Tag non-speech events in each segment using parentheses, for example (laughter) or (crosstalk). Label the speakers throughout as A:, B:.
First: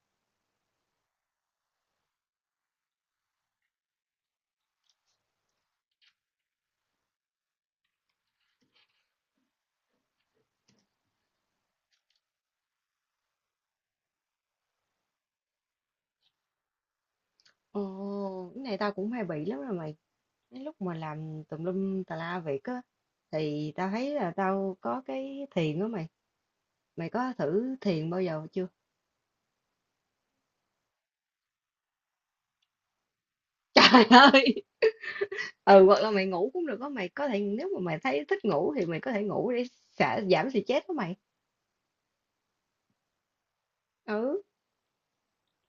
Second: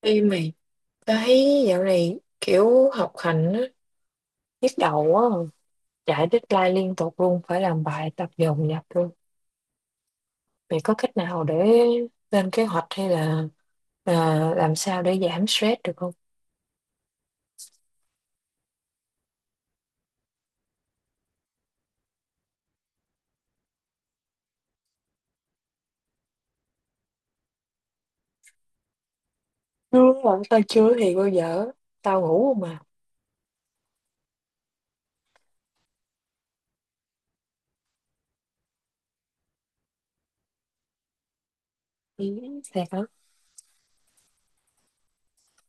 A: Ê mày, tao thấy dạo này kiểu học hành á, nhức đầu quá à. Chạy deadline liên tục luôn, phải làm bài tập dồn dập luôn. Mày có cách nào để lên kế hoạch hay là à, làm sao để giảm stress được không?
B: Ồ, cái này tao cũng hay bị lắm rồi mày. Cái lúc mà làm tùm lum tà la việc á, thì tao thấy là tao có cái thiền đó mày. Mày có thử thiền bao giờ chưa?
A: Đúng rồi tao chưa thì bao giờ, tao ngủ không mà.
B: (laughs) Trời ơi! Ừ, hoặc là mày ngủ cũng được đó mày. Có thể nếu mà mày thấy thích ngủ thì mày có thể ngủ để xả, giảm stress đó mày.
A: Ừ, thiệt hả?
B: Ừ,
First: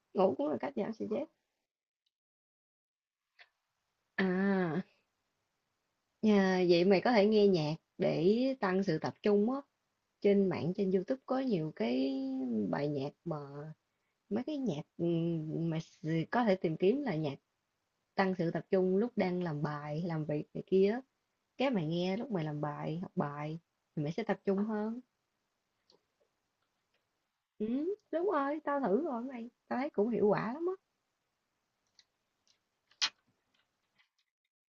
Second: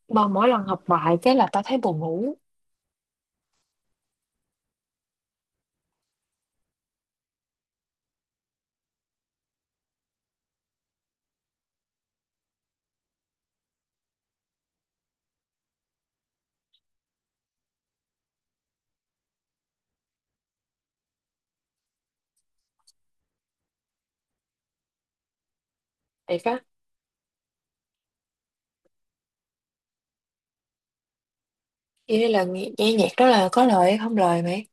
A: Mà
B: ngủ
A: mỗi
B: cũng là
A: lần
B: cách
A: học
B: giảm
A: bài
B: stress.
A: cái là tao thấy buồn ngủ.
B: À, nhà, vậy mày có thể nghe nhạc để tăng sự tập trung á. Trên mạng, trên YouTube có nhiều cái bài nhạc mà mấy cái nhạc có thể tìm kiếm là nhạc tăng sự tập trung lúc đang làm bài làm việc này kia á. Cái mày nghe lúc mày làm bài học bài thì mày sẽ tập trung hơn.
A: Thiệt á,
B: Ừ, đúng rồi, tao thử rồi mày, tao thấy cũng hiệu quả lắm á.
A: vậy là nghe nhạc đó là có lời hay không lời mày?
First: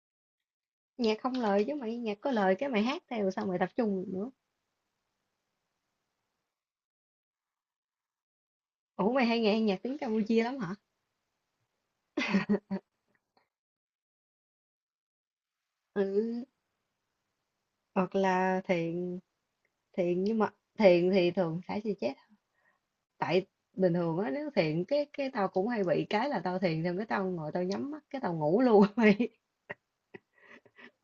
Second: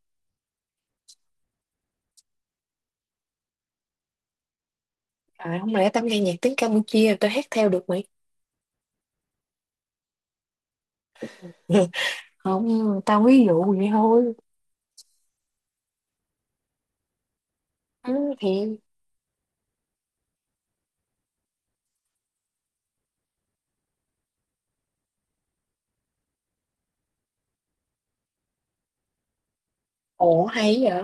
B: Nhạc không lời chứ mày, nhạc có lời cái mày hát theo sao mày tập trung được nữa.
A: À, không lẽ tao nghe nhạc tiếng Campuchia tao hát theo được mày?
B: Ủa, mày hay nghe nhạc tiếng Campuchia lắm hả?
A: (laughs) Không, tao ví dụ vậy thôi.
B: Ừ,
A: Ừ,
B: hoặc là
A: thì.
B: thiền. Thiền nhưng mà thiền thì thường phải thì chết. Tại bình thường á, nếu thiền cái tao cũng hay bị cái là tao thiền xong cái tao ngồi tao nhắm mắt cái tao ngủ luôn. (laughs)
A: Ồ, hay vậy.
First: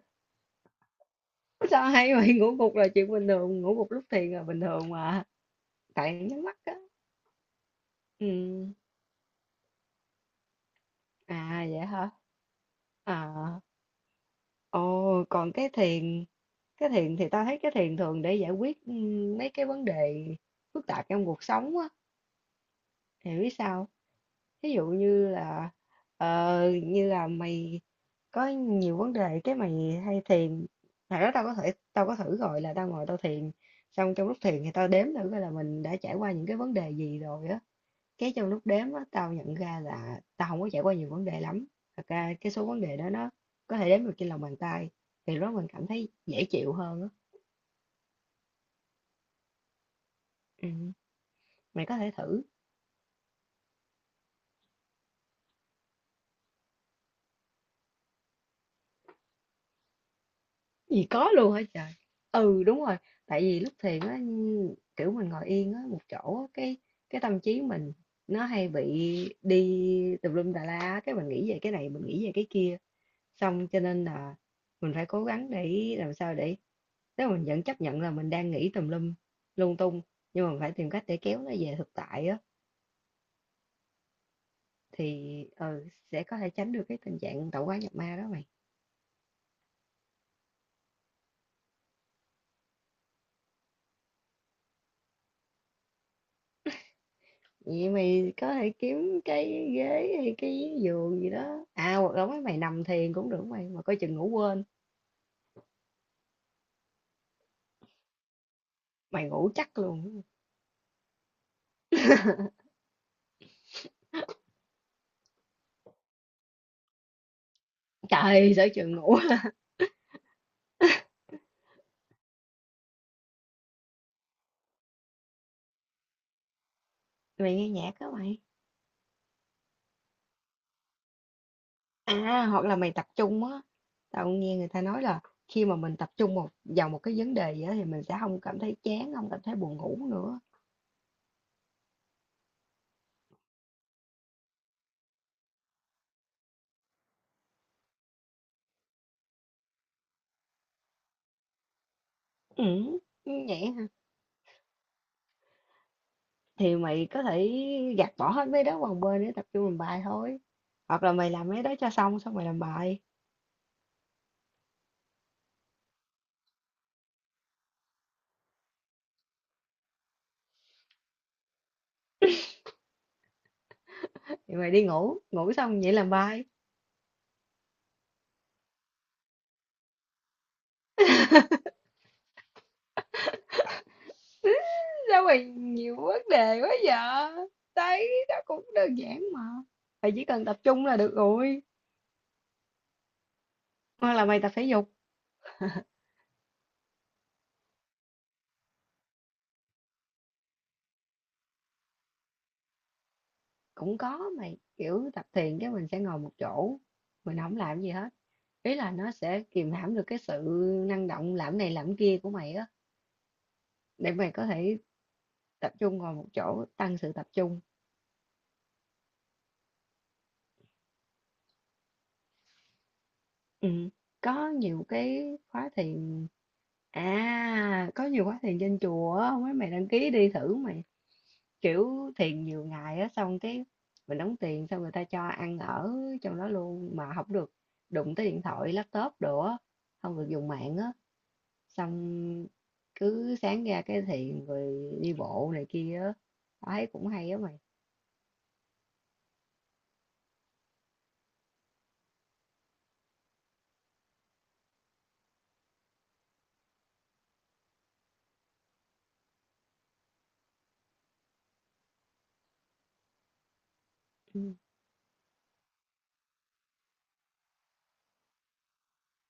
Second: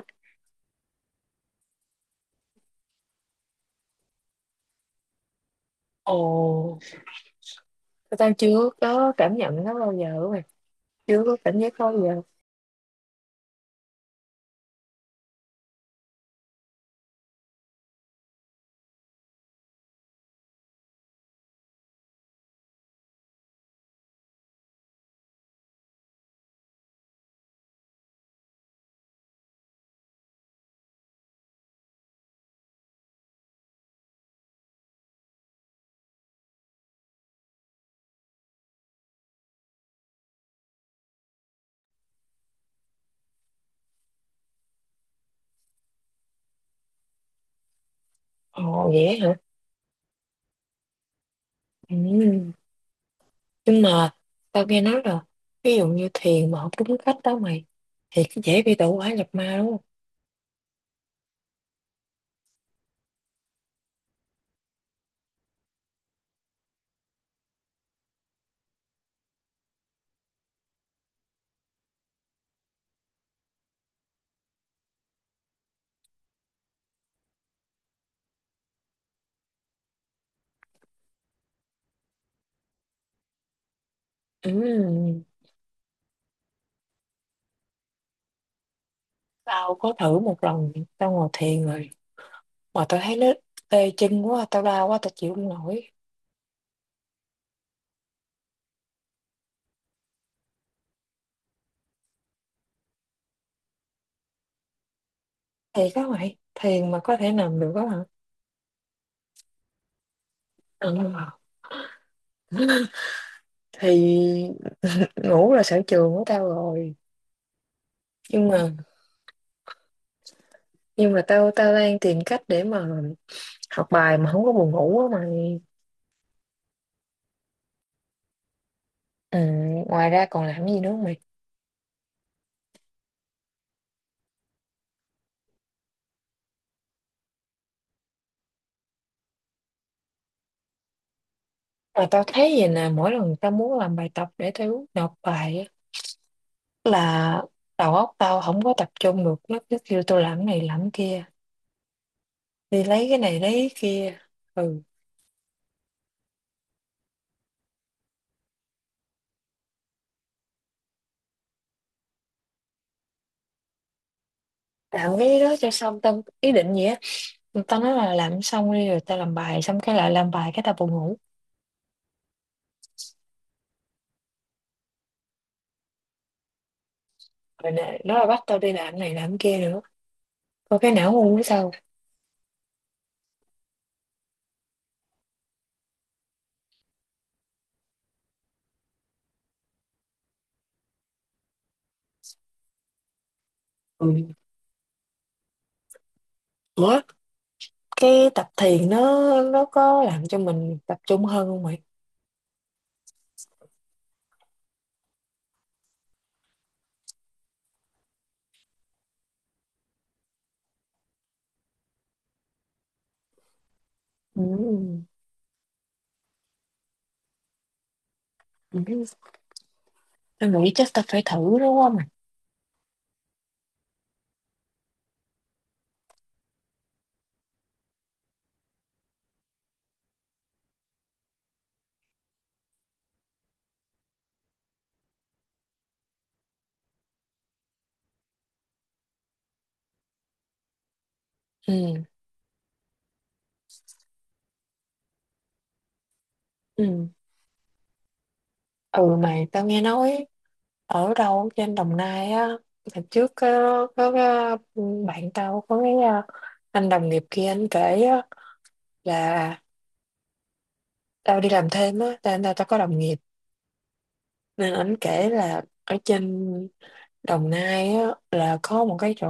B: Sao hay vậy? Ngủ gục là chuyện bình thường, ngủ gục lúc thiền là bình thường mà. Tại nhắm mắt á.
A: Ồ,
B: Ừ.
A: tao chưa có cảm nhận nó bao giờ mày. Chưa
B: À
A: có cảm giác
B: vậy
A: đó bao
B: hả?
A: giờ.
B: À. Ồ, còn cái thiền thì ta thấy cái thiền thường để giải quyết mấy cái vấn đề phức tạp trong cuộc sống á. Thì biết sao? Ví dụ như là như là mày có nhiều vấn đề cái mày hay thiền. Thật đó, tao có thử rồi là tao ngồi tao thiền xong trong lúc thiền thì tao đếm thử coi là mình đã trải qua những cái vấn đề gì rồi á. Cái trong lúc đếm á, tao nhận ra là tao không có trải qua nhiều vấn đề lắm, thật ra cái số vấn đề đó nó có thể đếm được trên lòng bàn tay, thì lúc đó mình cảm thấy dễ chịu hơn á.
A: Ồ vậy hả?
B: Ừm, mày có thể
A: Ừ.
B: thử.
A: Nhưng mà tao nghe nói là ví dụ như thiền mà không đúng cách đó mày thì cái dễ bị tẩu hỏa nhập ma đúng không?
B: Gì có luôn hả trời? Ừ, đúng rồi, tại vì lúc thiền á, kiểu, mình ngồi yên á, một chỗ á, cái tâm trí mình nó hay bị đi tùm lum tà la á, cái mình nghĩ về cái này, mình nghĩ về cái kia, xong cho nên là mình phải cố gắng để làm sao để, nếu mình vẫn chấp nhận là mình đang nghĩ tùm lum lung tung, nhưng mà mình phải tìm cách để kéo nó về thực tại á.
A: Ừ.
B: Thì sẽ có thể tránh được cái tình trạng tạo hóa nhập ma đó mày.
A: Tao có thử một lần tao ngồi thiền rồi mà tao thấy nó tê chân quá, tao đau quá, tao chịu không nổi.
B: Vậy mày có thể kiếm cái ghế hay cái giường gì đó, à hoặc là mấy mày nằm thiền cũng được mày, mà coi chừng ngủ quên.
A: Thiệt đó mày, thiền mà có thể nằm được đó hả?
B: Mày ngủ chắc luôn.
A: Ừ. Thì (laughs) ngủ là sở trường của tao rồi. Nhưng
B: Trời sợ
A: mà
B: chừng ngủ. (laughs)
A: nhưng mà tao tao đang tìm cách để mà học bài mà không có buồn ngủ á mày.
B: Mày nghe nhạc đó mày.
A: Ừ, ngoài ra còn làm gì nữa không mày?
B: À hoặc là mày tập trung á, tao cũng nghe người ta nói là khi mà mình tập trung vào một cái vấn đề gì đó thì mình sẽ không cảm thấy chán, không cảm thấy buồn ngủ nữa.
A: Mà tao thấy vậy nè, mỗi lần tao muốn làm bài tập để tao nộp bài á là đầu óc tao không có tập trung được, nó cứ kêu tôi làm cái này làm cái kia,
B: Ừ,
A: đi lấy cái này lấy
B: vậy
A: cái
B: hả?
A: kia. Ừ,
B: Thì mày có thể gạt bỏ hết mấy đó qua một bên để tập trung làm bài thôi. Hoặc là mày làm mấy đó cho xong xong mày làm bài.
A: làm cái đó cho xong tao ý định gì á, tao nói là làm xong đi rồi tao làm bài, xong cái lại làm bài cái tao buồn ngủ.
B: Thì mày đi ngủ, ngủ xong vậy làm bài.
A: Rồi nè nó là bắt tao đi làm cái này làm cái kia nữa, có cái não ngu của sao.
B: Sao mày nhiều vấn đề quá vậy? Thấy đó cũng đơn giản mà. Mày chỉ cần tập trung là được rồi. Hoặc là
A: Ừ.
B: mày tập thể dục
A: Ủa? Cái tập thiền nó có làm cho mình tập trung hơn không mày?
B: cũng có mày, kiểu tập thiền cái mình sẽ ngồi một chỗ, mình không làm gì hết. Ý là nó sẽ kìm hãm được cái sự năng động làm này làm kia của mày á, để mày có thể
A: Ừ.
B: tập trung ngồi một chỗ, tăng sự tập trung.
A: Ừ, tao nghĩ chắc tao phải thử đúng không mày?
B: Ừ. Có nhiều cái khóa thiền, à có nhiều khóa thiền trên chùa á, mấy mày đăng ký đi thử mày. Kiểu thiền nhiều ngày á, xong cái mình đóng tiền xong người ta cho ăn ở trong đó luôn, mà không được đụng tới điện thoại laptop đồ á, không được dùng mạng á.
A: Ừ,
B: Xong cứ sáng ra cái thiền rồi đi bộ này kia á, tao thấy cũng
A: ừ,
B: hay á mày.
A: ừ mày, tao nghe nói ở đâu trên Đồng Nai á, hồi trước có cái bạn tao có cái anh đồng nghiệp kia anh kể á, là tao đi làm thêm á tao tao tao có đồng nghiệp,
B: Ừ.
A: nên anh kể là ở trên Đồng Nai á là có một cái chỗ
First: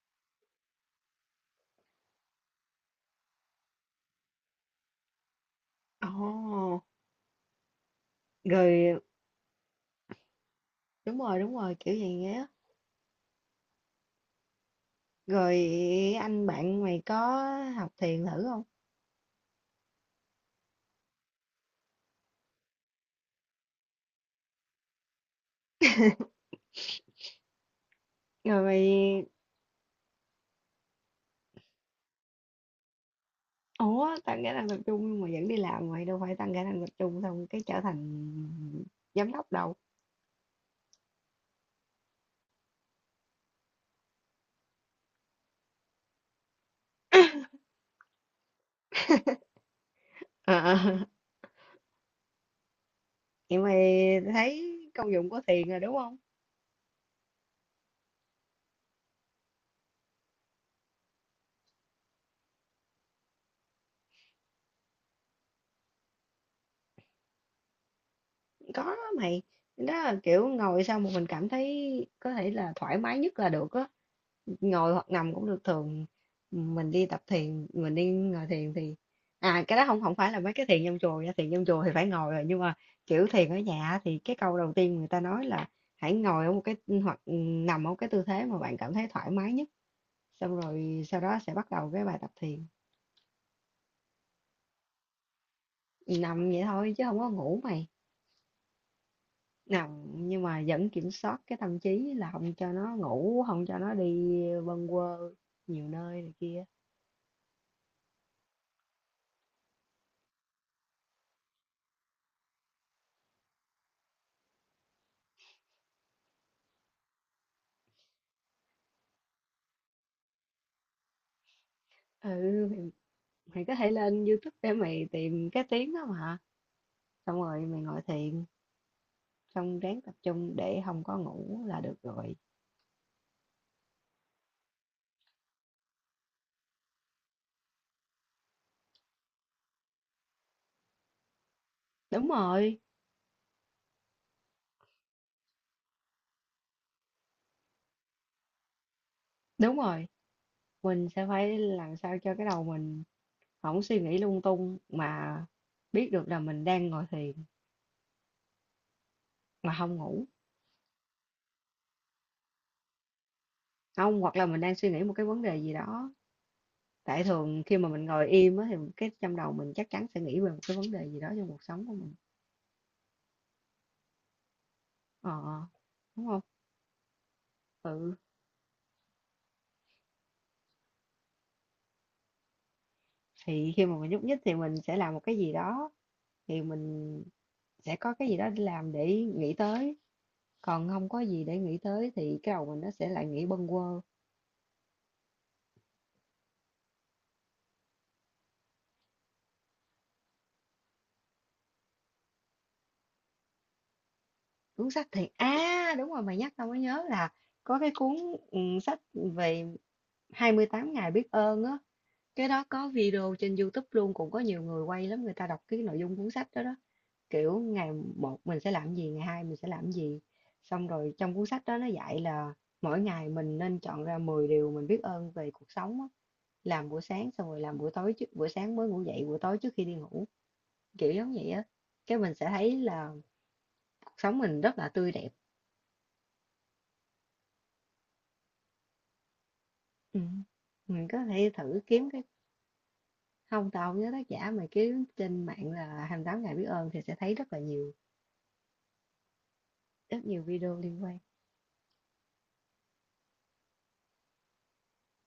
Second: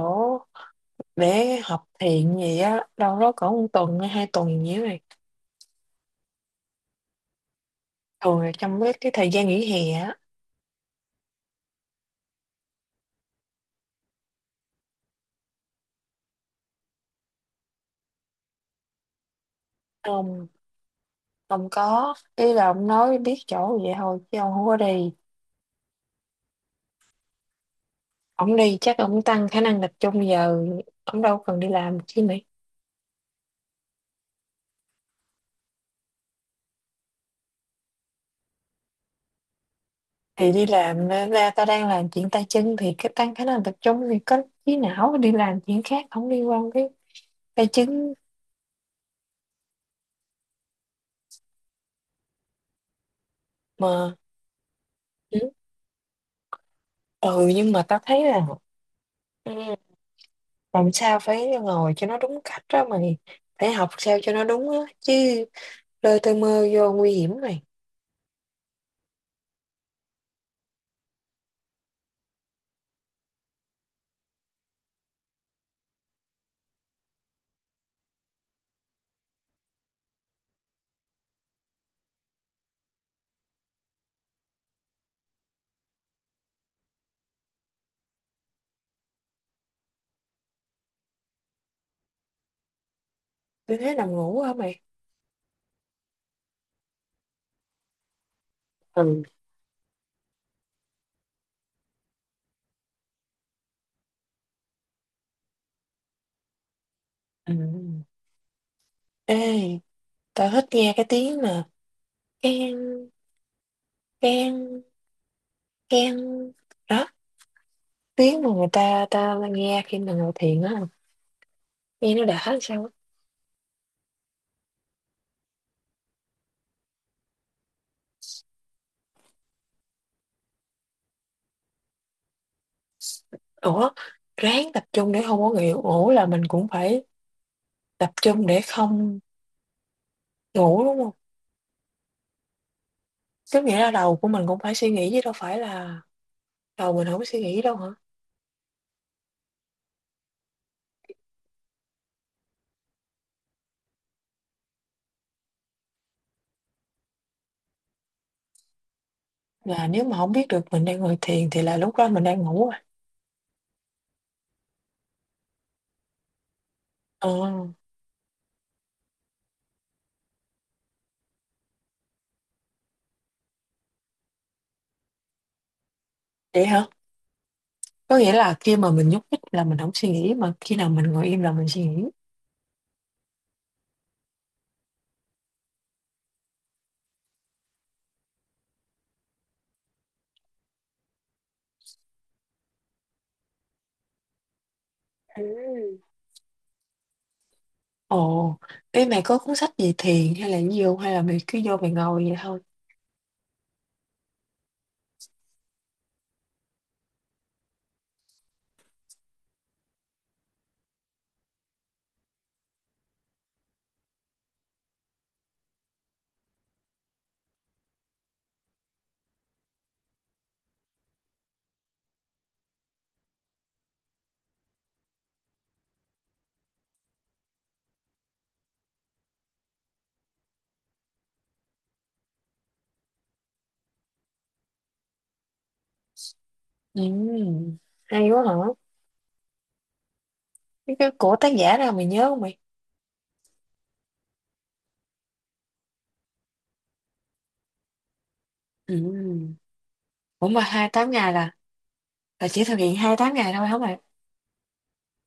A: để học thiền gì á đâu đó cỡ một tuần hay 2 tuần gì đó này,
B: Ồ,
A: thường là trong cái,
B: rồi,
A: cái thời gian nghỉ hè á.
B: đúng rồi đúng rồi, kiểu vậy á. Rồi anh bạn mày có học thiền thử không?
A: Ông ông có ý là ông nói biết chỗ vậy thôi chứ ông không có đi, ông
B: Rồi
A: đi
B: mày.
A: chắc ông tăng khả năng tập trung giờ, ông đâu cần đi làm chi mày.
B: Ủa, tăng khả năng tập trung nhưng mà vẫn đi làm mày, đâu phải tăng khả năng tập trung xong cái trở thành giám đốc đâu.
A: Thì đi làm, ra ta đang làm chuyện tay chân thì cái tăng khả năng tập trung thì có trí não đi làm chuyện khác không liên quan cái tay chân
B: Ờ, vậy mày
A: mà.
B: thấy công dụng
A: Ừ.
B: của thiền rồi đúng không?
A: Ừ, nhưng mà tao thấy là, ừ, làm sao phải ngồi cho nó đúng cách đó mày, phải học sao cho nó đúng á chứ, lơ tơ mơ vô nguy hiểm mày.
B: Có mày. Đó là kiểu ngồi sao mà mình cảm thấy có thể là thoải mái nhất là được á. Ngồi hoặc nằm cũng được, thường mình đi tập thiền, mình đi ngồi thiền thì, à cái đó không không phải là mấy cái thiền trong chùa nha, thiền trong chùa thì phải ngồi rồi, nhưng mà kiểu thiền ở nhà thì cái câu đầu tiên người ta nói là hãy ngồi ở một cái hoặc nằm ở một cái tư thế mà bạn cảm thấy thoải mái nhất, xong rồi sau đó sẽ bắt đầu cái bài tập thiền.
A: Tôi thấy nằm ngủ hả mày?
B: Nằm vậy thôi chứ không có ngủ mày.
A: Ừ.
B: Nằm nhưng mà vẫn kiểm soát cái tâm trí là không cho nó ngủ, không cho nó đi bâng quơ nhiều nơi này kia.
A: Ừ. Ê, tao thích nghe cái tiếng mà keng keng keng đó, tiếng mà người ta ta nghe khi mà ngồi thiền á, nghe nó đã làm
B: Ừ
A: sao á.
B: mày, có thể lên YouTube để mày tìm cái tiếng đó mà, xong rồi mày ngồi thiền, xong ráng tập trung để không có ngủ là được rồi.
A: Ủa, ráng tập trung để không có nghỉ ngủ là mình cũng phải tập trung để không ngủ đúng không?
B: Đúng rồi.
A: Tức nghĩa là đầu của mình cũng phải suy nghĩ chứ đâu phải là đầu mình không có suy nghĩ đâu hả?
B: Đúng rồi, mình sẽ phải làm sao cho cái đầu mình không suy nghĩ lung tung mà biết được là mình đang ngồi thiền mà
A: Và
B: không
A: nếu mà
B: ngủ.
A: không biết được mình đang ngồi thiền thì là lúc đó mình đang ngủ rồi.
B: Không, hoặc là mình đang suy nghĩ một cái vấn đề gì đó, tại
A: Ờ,
B: thường khi mà mình ngồi im á thì cái trong đầu mình chắc chắn sẽ nghĩ về một cái vấn đề gì đó trong cuộc sống của mình. Ờ, đúng không?
A: vậy hả?
B: Ừ,
A: Có nghĩa là khi mà mình nhúc nhích là mình không suy nghĩ, mà khi nào mình ngồi im là mình suy nghĩ.
B: thì khi mà mình nhúc nhích thì mình sẽ làm một cái gì đó, thì mình sẽ có cái gì đó để làm để nghĩ tới, còn không có gì để nghĩ tới thì cái đầu mình nó sẽ lại nghĩ bâng quơ.
A: Ừ. Ồ, ê, mày có cuốn sách về thiền hay là gì hông? Hay là mày cứ vô mày ngồi vậy thôi?
B: Cuốn sách thì, à đúng rồi mày nhắc tao mới nhớ là có cái cuốn sách về 28 ngày biết ơn á. Cái đó có video trên YouTube luôn, cũng có nhiều người quay lắm, người ta đọc cái nội dung cuốn sách đó đó. Kiểu ngày một mình sẽ làm gì, ngày hai mình sẽ làm gì, xong rồi trong cuốn sách đó nó dạy là mỗi ngày mình nên chọn ra 10 điều mình biết ơn về cuộc sống á. Làm buổi sáng xong rồi làm buổi tối, trước buổi sáng mới ngủ dậy, buổi tối trước khi đi ngủ, kiểu giống vậy á. Cái mình sẽ thấy là cuộc sống mình rất là tươi đẹp.
A: Ừ, hay quá hả?
B: Ừ.
A: Cái
B: Mình
A: cái
B: có
A: của tác
B: thể
A: giả
B: thử
A: nào mày
B: kiếm cái,
A: nhớ không mày?
B: không tao không nhớ tác giả, mà kiếm trên mạng là 28 ngày biết ơn thì sẽ thấy rất là nhiều,
A: Ừm.
B: rất nhiều
A: Ủa mà
B: video
A: hai
B: liên
A: tám
B: quan.
A: ngày là chỉ thực hiện 28 ngày thôi hả mày?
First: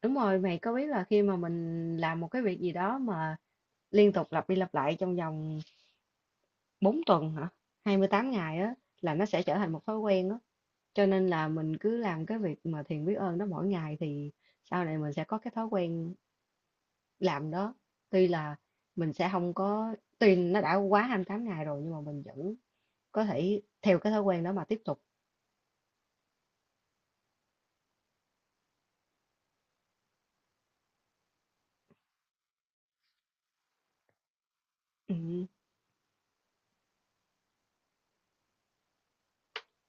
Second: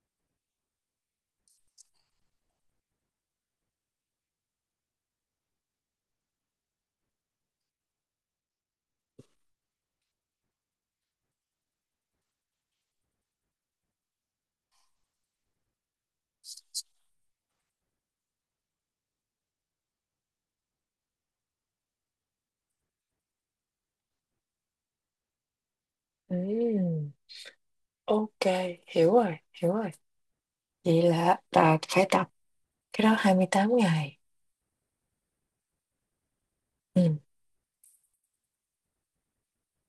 B: Đúng rồi, mày có biết là khi mà mình làm một cái việc gì đó mà liên tục lặp đi lặp lại trong vòng 4 tuần hả? 28 ngày á, là nó sẽ trở thành một thói quen á. Cho nên là mình cứ làm cái việc mà thiền biết ơn đó mỗi ngày thì sau này mình sẽ có cái thói quen làm đó. Tuy là mình sẽ không có, tuy nó đã quá 28 ngày rồi nhưng mà mình vẫn có thể theo cái thói quen đó mà tiếp tục.
A: Ừ, ok, hiểu rồi, hiểu rồi. Vậy là ta phải tập cái đó 28 ngày.
B: Ừ.
A: Ừ